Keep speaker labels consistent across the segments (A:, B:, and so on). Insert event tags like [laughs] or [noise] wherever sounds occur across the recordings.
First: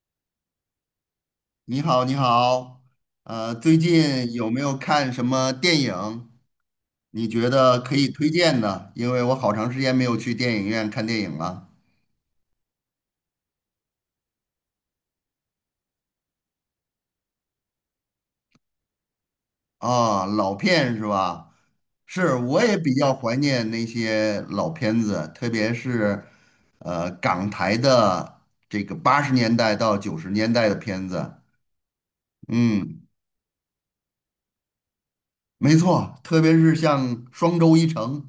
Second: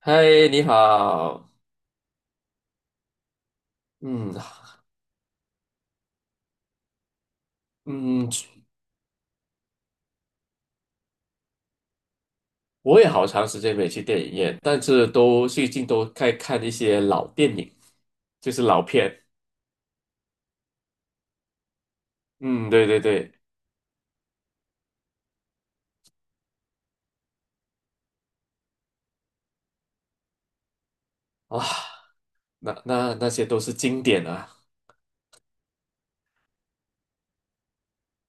A: 嗨，你好。
B: 你好，你好，最近
A: 嗯
B: 有没有看什么电影？你觉得可以
A: 嗯，
B: 推荐的？因为我好长时间没有去电影院看电影了。
A: 我也好长时间没去电影院，但是都最近都在看一些老电影，就是老片。
B: 啊，老片是吧？是，我
A: 嗯，
B: 也
A: 对
B: 比
A: 对
B: 较
A: 对，
B: 怀念那些老片子，特别是港台的这个80年代到九十年代的片子。
A: 啊，那
B: 嗯，
A: 那那些都是经典啊。
B: 没错，特别是像双周一成、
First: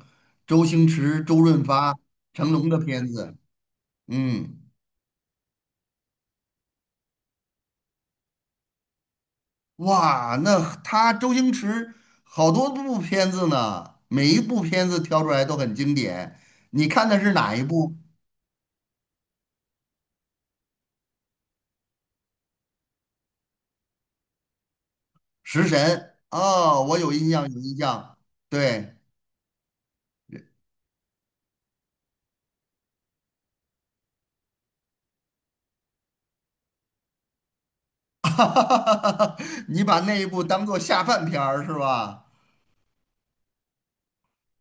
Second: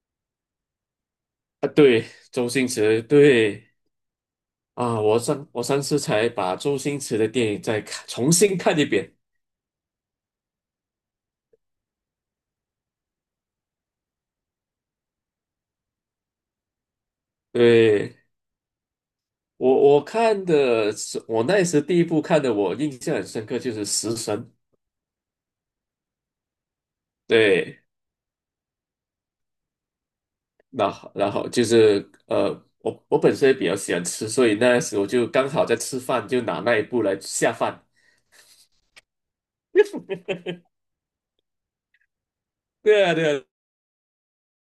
B: 周星驰、周润
A: 啊，
B: 发、
A: 对，周
B: 成
A: 星
B: 龙的
A: 驰，
B: 片子。
A: 对
B: 嗯。
A: 啊，我上次才把周星驰的电影重新看一遍。
B: 哇，那他周星驰好多部片子呢，每一部片子挑出来都很经典。你看的是哪一部？
A: 对，我看的是，我那时第一部看的，我印象很深刻就是《食神》。
B: 《食神》哦，我有印象，有印
A: 对。
B: 象。对，
A: 那好，然后就是我本身也比较喜欢吃，所以那时我就刚好在吃饭，就拿那一步来下饭
B: [laughs] 你把那一部当
A: [laughs]。
B: 做下饭片儿是吧？
A: 对啊，对啊，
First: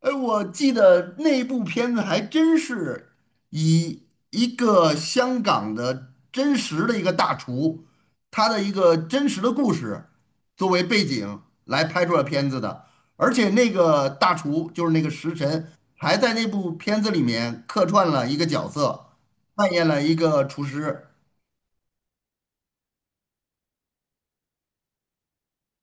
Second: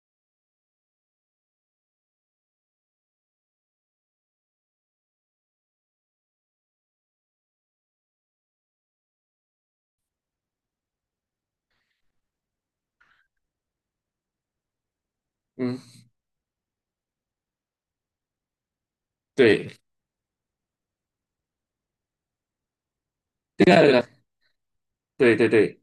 B: 哎，我记得那部片子还真是以一个香港的真实的一个大厨，他的一个真实的故事作为背景来拍出了片子的，而且那个大厨就是那个食神，
A: 嗯，
B: 还在那部片子里面客串了一个角色，扮
A: 对，
B: 演了一个厨师。
A: 对啊，对啊，对对对，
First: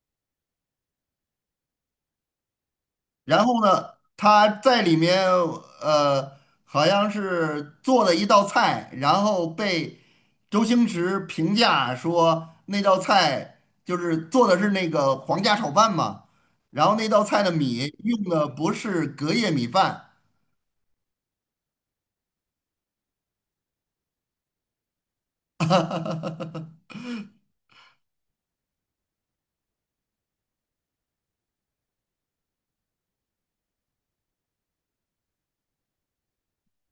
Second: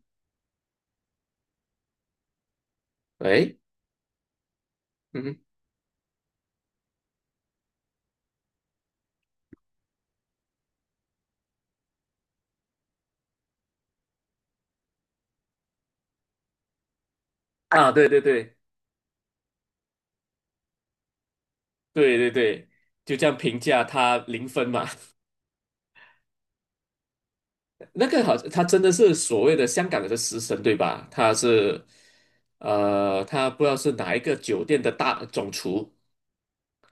B: 然
A: 哎，
B: 后呢，他在里面
A: 嗯，
B: 呃，好像是做了一道菜，然后被周星驰评价说那道菜就是做的是那个皇家炒饭嘛，然后那道菜的米
A: 啊，对对
B: 用的
A: 对，
B: 不是隔夜米饭，
A: 对对对，就这样评价他0分嘛。[laughs]
B: [laughs]
A: 那个好像他真的是所谓的香港的食神，对吧？他不知道是哪一个酒店的大总厨，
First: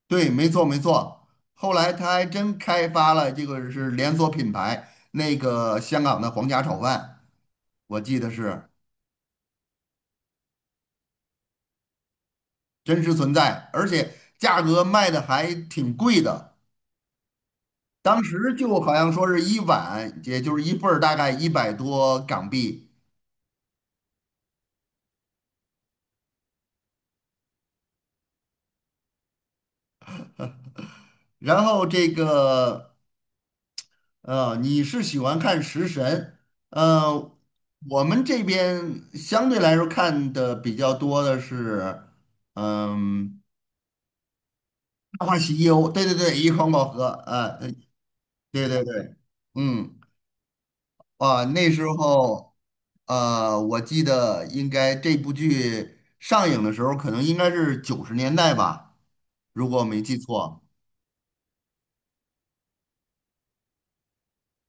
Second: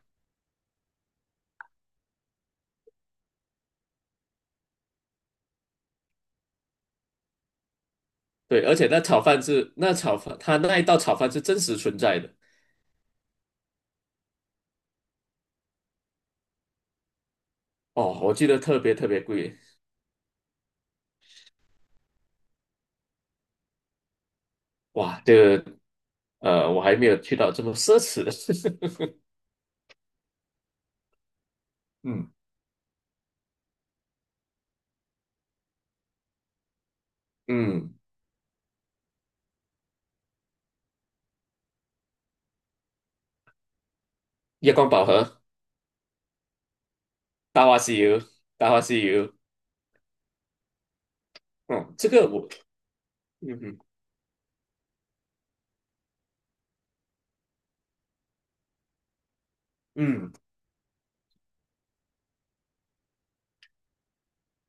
B: 对，没错没错。后来他还真开发了这个是连锁品牌，那个香港的皇家炒饭，我记得
A: 对，
B: 是。
A: 而且那炒饭，他那一道炒饭是真实存在的。
B: 真实存在，而且价格卖的还挺贵的。
A: 哦，
B: 当
A: 我记
B: 时
A: 得
B: 就
A: 特
B: 好
A: 别特
B: 像
A: 别
B: 说是
A: 贵，
B: 一碗，也就是一份儿，大概100多港币。
A: 哇，我还没有去到这么奢侈的。[laughs]
B: 然后这
A: 嗯
B: 个你是喜欢看食神，呃，
A: 嗯，
B: 我们这边相对来说看的比较多的是，嗯，
A: 夜光宝
B: 大话
A: 盒、
B: 西游，对对对，一空宝盒。
A: 大话西游、
B: 对
A: 大话
B: 对
A: 西
B: 对，
A: 游，
B: 嗯。啊，那时
A: 嗯，这个我，
B: 候，
A: 嗯哼
B: 我记得应该这部剧上映的时候，可能应该是九十年代吧，如果我没记
A: 嗯，
B: 错。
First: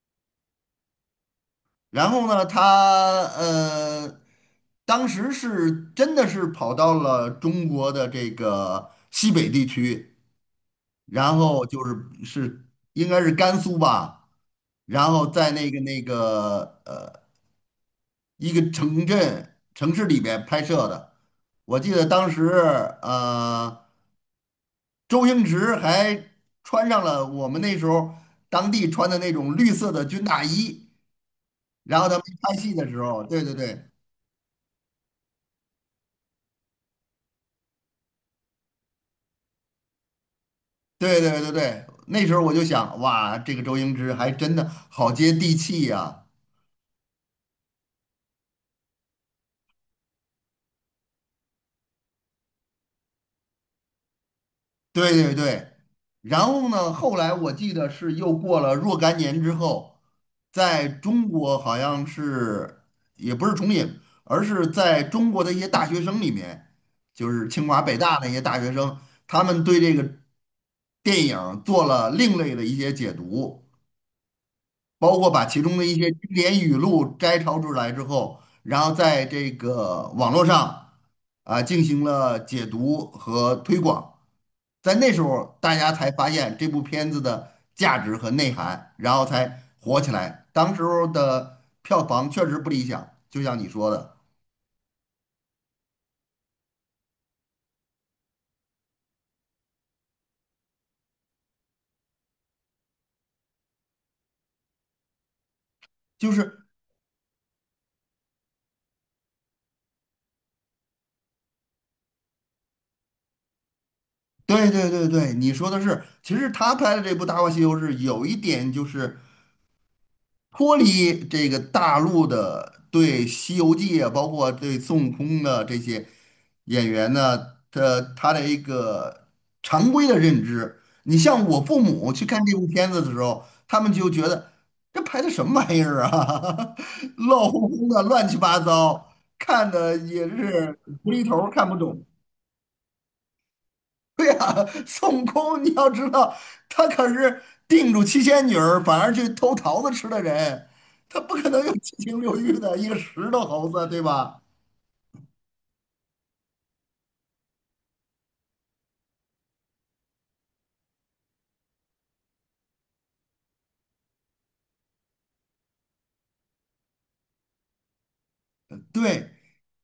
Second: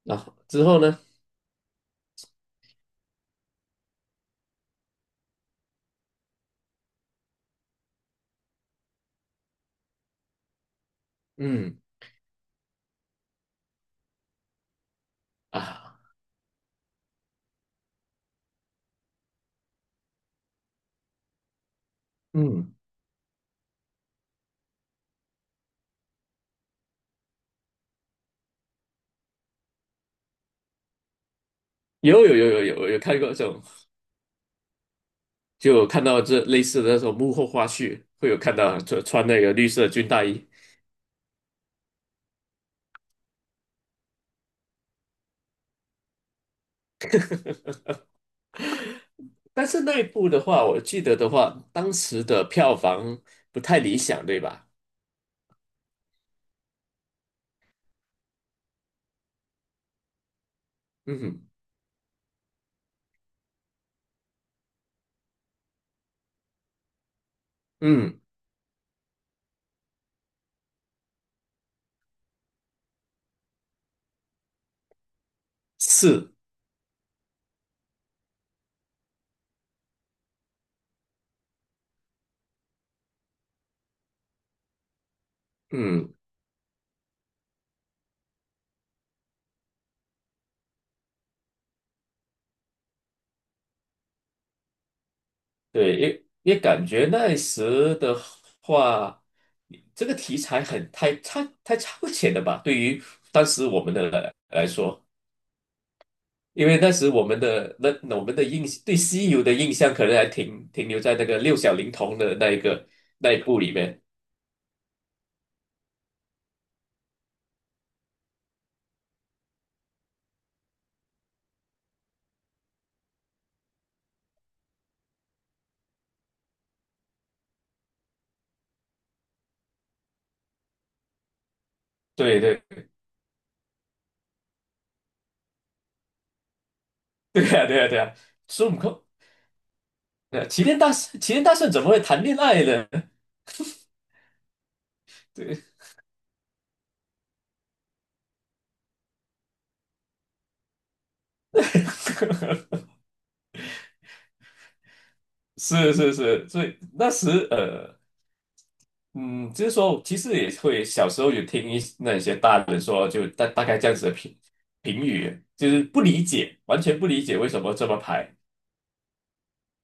A: 之后呢，
B: 然后呢，他当时是真的是跑到了中国的这个西北地区，然后就
A: 嗯
B: 是应该是甘肃吧，然后在那个
A: 啊，
B: 那个一个城镇城市里边拍摄的。我记得当时，
A: 嗯，
B: 呃。周星驰还穿上了我们那时候当地穿的那种绿色的军大衣，然后他
A: 有
B: 们
A: 有有
B: 拍
A: 有
B: 戏的
A: 有有
B: 时
A: 看
B: 候，
A: 过
B: 对
A: 这
B: 对
A: 种，
B: 对
A: 就有看到这类似的那种幕后花絮，会有看到穿那个绿色军大衣，
B: 对对对对，那时候我就想，哇，这个周星驰还真的好接地气呀、
A: 但是那一部的话，我记得的话，当时的票房不太理想，对吧？
B: 对对对，然后呢，后来我记得是又过了若干年之后，在
A: 嗯
B: 中
A: 哼
B: 国好像是也不是重影，而是在中国的一些大学生里面，就是清华北大
A: 嗯，
B: 那些大学生，他们对这个电影做了另类的一些解读，包括把其中的一些经
A: 是。
B: 典语录摘抄出来之后，然后在这个网络上啊进行了解读和推广。在那时候，大家才
A: 嗯，
B: 发现这部片子的价值和内涵，然后才火起来。当时候的票房确实不理想，就像你说的，
A: 对，也感觉那时的话，这个题材很太超前了吧？对于当时我们来说，
B: 就是
A: 因为那时我们的对西游的印象，可能还停留在那个六小龄童的那一部里面。
B: 对对对对，你说的是，其实他拍的这部《大话西游》是有一点就是脱离这个大陆的对《西游记》啊，包括对孙悟空的这些演员呢，他的一个常规的认知。你像我父母去
A: 对
B: 看这
A: 对
B: 部片子的时候，他们就觉得这拍的什么玩意儿啊，[laughs]
A: [laughs] 对
B: 乱哄
A: 呀、啊、对呀、
B: 哄
A: 啊、对
B: 的，
A: 呀、啊，
B: 乱七八
A: 孙悟空，
B: 糟，看的也是无厘
A: 齐
B: 头
A: 天
B: 儿
A: 大
B: 看
A: 圣
B: 不
A: 怎么
B: 懂。
A: 会谈恋爱呢？
B: [laughs] 对呀，孙悟空，
A: 对，
B: 你要知道，他可是定住七仙女儿，反而去偷桃子吃的人，他不可能有七情六欲的，
A: [laughs]
B: 一个石头猴子，对吧？
A: 是是是，所以那时。嗯，就是说，其实也会小时候有听那些大人说，就大概这样子的评语，就是不理解，完全不理解为什么这么排。
B: 对，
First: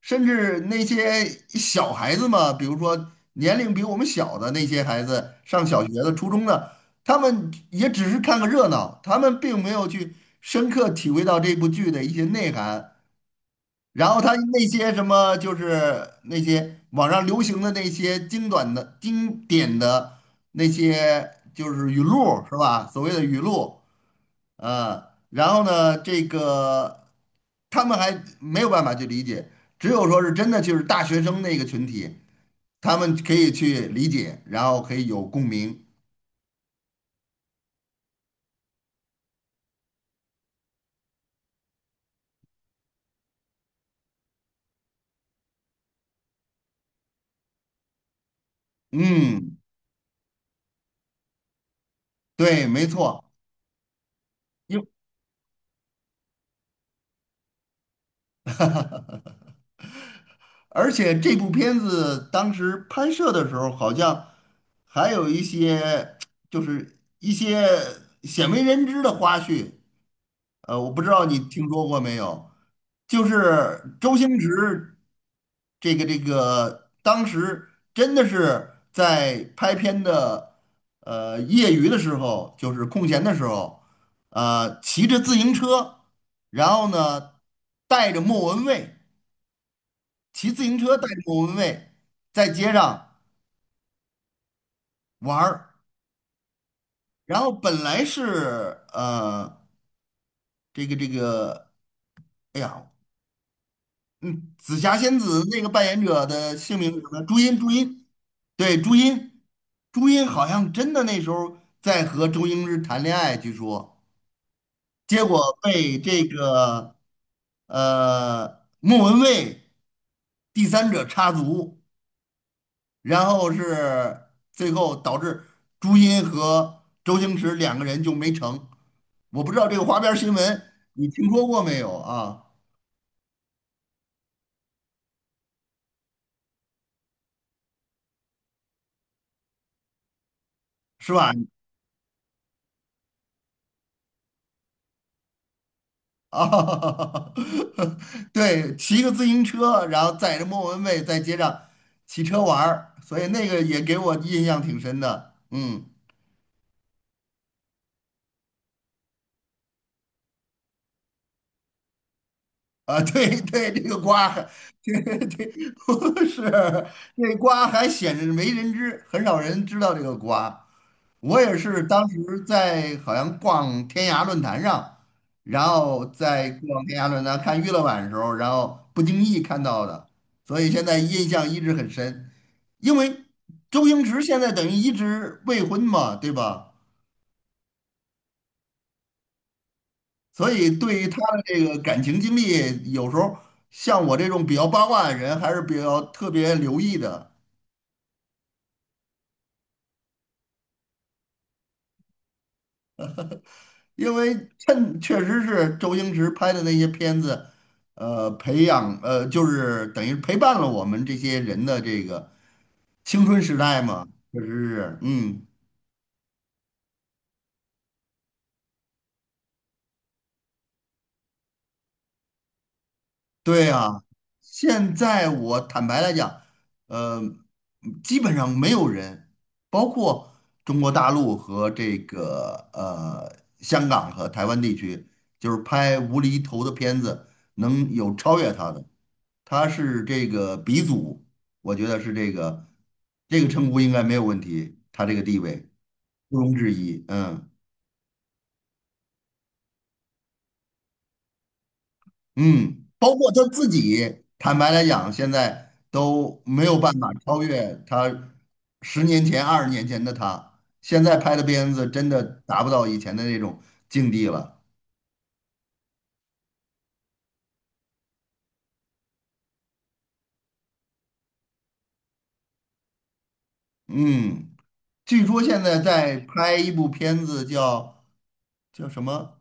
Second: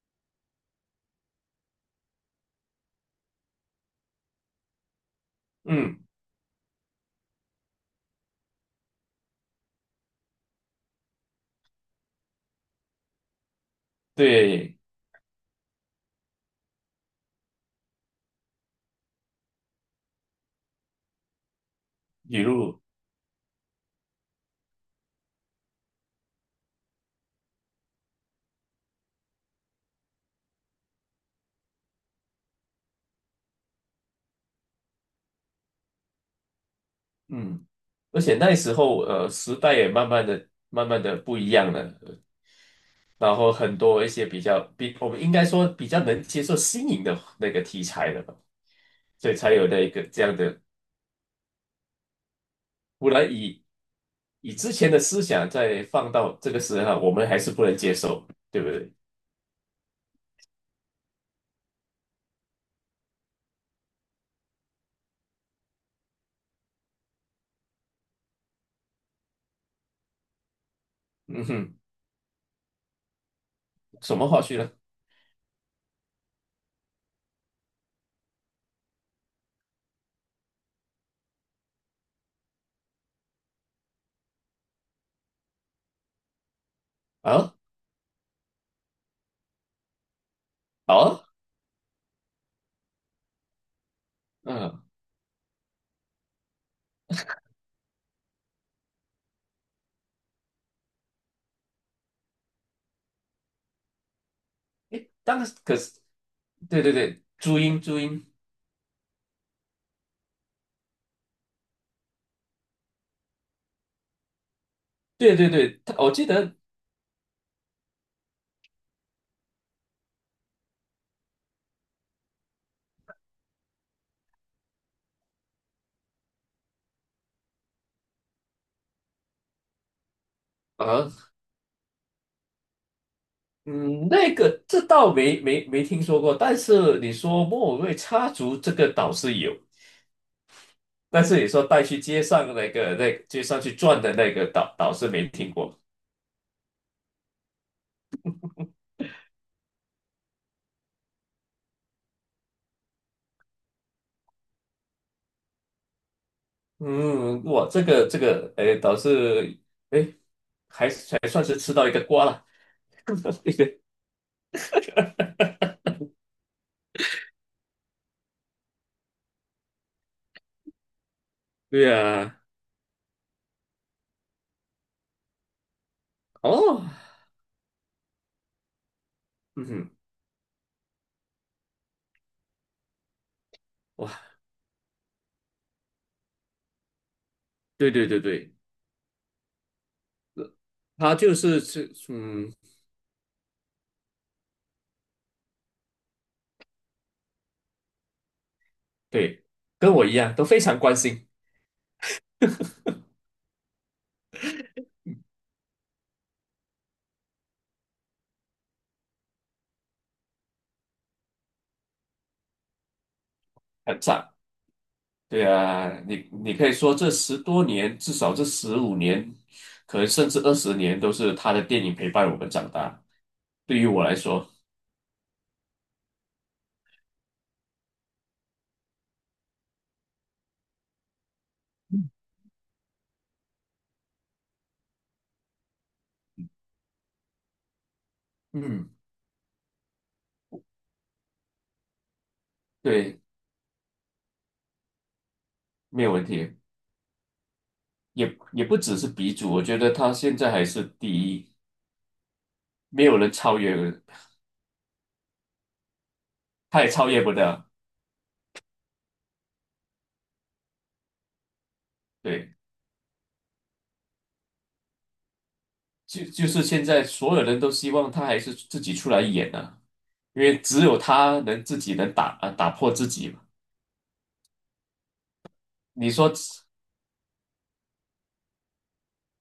B: 甚至那些小孩子嘛，比如说年龄比我们小的那些孩子，上小学
A: 嗯，
B: 的、初中的，他们也只是看个热闹，他们并没有去深刻体会到这部剧的一些内涵。然后他那
A: 对，
B: 些什么，就是那些网上流行的那些精短的、经典的那些，就是语录
A: 语
B: 是
A: 录，
B: 吧？所谓的语录，呃，然后呢，这个他们还没有办法去理解，只有说是真的就是大学生那个群体，他们可以去理解，然后可以有共鸣。
A: 嗯，而且那时候，时代也慢慢的、慢慢的不一样了，然后很多一些比较比我们应该说比较能接受新颖的那个题材了吧，所以才
B: 嗯，
A: 有那个这样的
B: 对，没
A: 不
B: 错。
A: 然以之前的思想再放到这个时候啊，我们还是不能接受，对不对？
B: 而且这部片子当时拍摄的时候，好像还有一些 [tsk] 就是一些鲜为人知的花絮，我不知道你
A: 嗯
B: 听
A: 哼，
B: 说过没有？就是
A: 什
B: 周
A: 么
B: 星
A: 话去呢？
B: 驰这个，当时真的是在拍片的业余的时候，就是空闲的时候，骑着自行车，然后呢
A: 啊，
B: 带着莫文蔚。骑自行车
A: 好
B: 带
A: 啊，
B: 着莫文蔚在街上
A: 嗯，
B: 玩儿，然后本来是这个，哎呀，嗯，紫霞
A: 诶，
B: 仙
A: 当
B: 子
A: 然，
B: 那个
A: 可
B: 扮演
A: 是，
B: 者的姓
A: 对
B: 名
A: 对
B: 是什么？
A: 对，
B: 朱茵，
A: 朱
B: 朱
A: 茵，朱
B: 茵，
A: 茵，
B: 对，朱茵，朱茵好像真的那时候在和周星驰谈恋爱，据说，结
A: 对
B: 果
A: 对对，他
B: 被
A: 我
B: 这
A: 记得
B: 个莫文蔚第三者插足。然后是最后导致朱茵和周星驰两个人就没成。我不知道这个花边新闻你
A: 啊，
B: 听说过没有啊？
A: 嗯，这倒没听说过，但是你说莫文蔚插足这个岛是有，
B: 是
A: 但
B: 吧？
A: 是你说带去街上那街上去转的那个岛是没听过。
B: 啊，[laughs] 对，骑个自行车，然后载着莫文蔚在街上骑车玩儿，所以那个也给我印象挺深的。嗯，
A: 嗯，哇，哎，倒是，哎，还算是吃到一个瓜了，
B: 啊，对
A: [laughs] 一个，
B: 对，这个瓜对对，
A: [laughs]
B: [laughs] 不 [laughs] 是这瓜还显着没人知，很少人知道这个瓜。我也
A: 对
B: 是当
A: 呀，
B: 时在好像逛天涯论坛上，然后在
A: 哦，
B: 逛天涯论坛看娱乐版的时候，然后不经意看
A: 嗯
B: 到
A: 哼，
B: 的，所以现在印象一直很深。因为周星
A: 哇，
B: 驰现在等于一直未婚嘛，对吧？
A: 对对对对，
B: 所以对于
A: 他
B: 他
A: 就
B: 的
A: 是
B: 这个
A: 吃，
B: 感情经
A: 嗯，
B: 历，有时候像我这种比较八卦的人，还是比较特别留意的。
A: 对，跟我一样都非常关心，
B: 因为趁确实是周星驰拍的那些片子，培养就是等于陪伴了我们这些人的这个青春时代
A: 很
B: 嘛，
A: 赞，
B: 确实是，
A: 对
B: 嗯。
A: 啊，你可以说这10多年，至少这15年，可能甚至20年，都是他的电影陪伴我们长大，
B: 对
A: 对于
B: 啊，
A: 我来说，
B: 现在我坦白来讲，呃，基本上没有人，包括中国大陆和这个香港和台湾地区，就是拍无厘头的片子能有超越他的，
A: 嗯，
B: 他是这个鼻祖，我觉得是这个
A: 对，
B: 称呼应该没有问题，他这个地位
A: 没有问
B: 毋庸
A: 题。
B: 置疑，嗯。
A: 也不只是鼻祖，我觉得他现在还是第一，
B: 嗯，
A: 没
B: 包
A: 有
B: 括
A: 人
B: 他
A: 超
B: 自
A: 越，
B: 己，坦白来讲，现在都没有
A: 他也
B: 办
A: 超
B: 法
A: 越不
B: 超
A: 了。
B: 越他十年前、二十年前的他。现在拍的片子真的
A: 对，
B: 达不到以前的那种境地了。
A: 就是现在所有人都希望他还是自己出来演啊，因为只有他能自己打破自己嘛。
B: 嗯，据说现在
A: 你
B: 在
A: 说，
B: 拍一部片子叫什么？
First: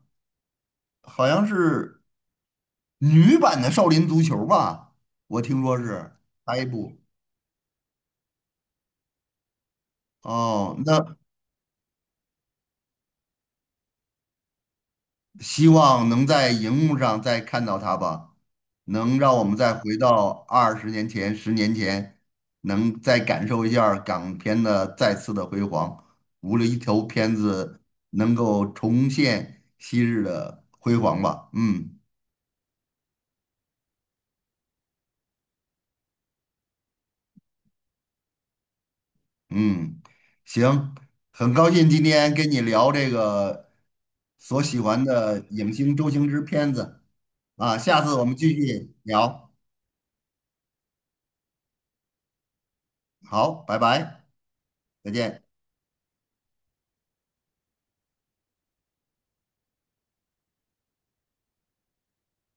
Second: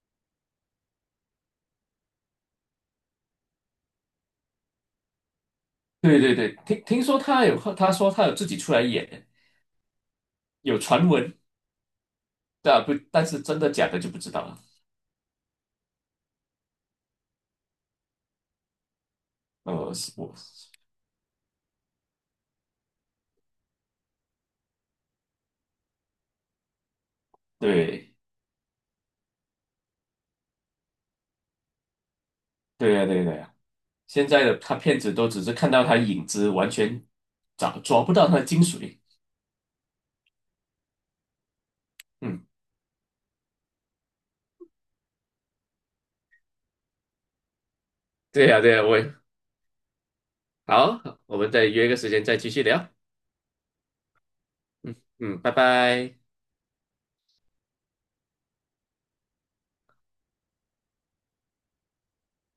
B: 好像是女版的《少林足球》吧？我听说是
A: 对对对，
B: 拍一
A: 听
B: 部。
A: 听说他说他有自己出来演，
B: 哦，
A: 有
B: 那
A: 传闻，但不但是真的假的就不知道了。
B: 希望能在荧幕上再看到他吧，能让我们再
A: 呃，
B: 回
A: 是
B: 到
A: 我
B: 二十年前、十年前，能再感受一下儿港片的再次的辉煌。无论一条片子
A: 对
B: 能够重现昔日的辉煌吧。嗯
A: 对呀对呀对呀，现在的他骗子都只是看到他影子，完全抓不到他的精髓。
B: 嗯，行，很高兴今天
A: 嗯，
B: 跟你聊这个所喜欢的影星周星驰片子啊，下次我们
A: 对
B: 继
A: 呀，对呀，
B: 续
A: 我也
B: 聊。
A: 好，我们再约个时间再继续聊。
B: 好，拜拜，再
A: 嗯，
B: 见。
A: 拜拜。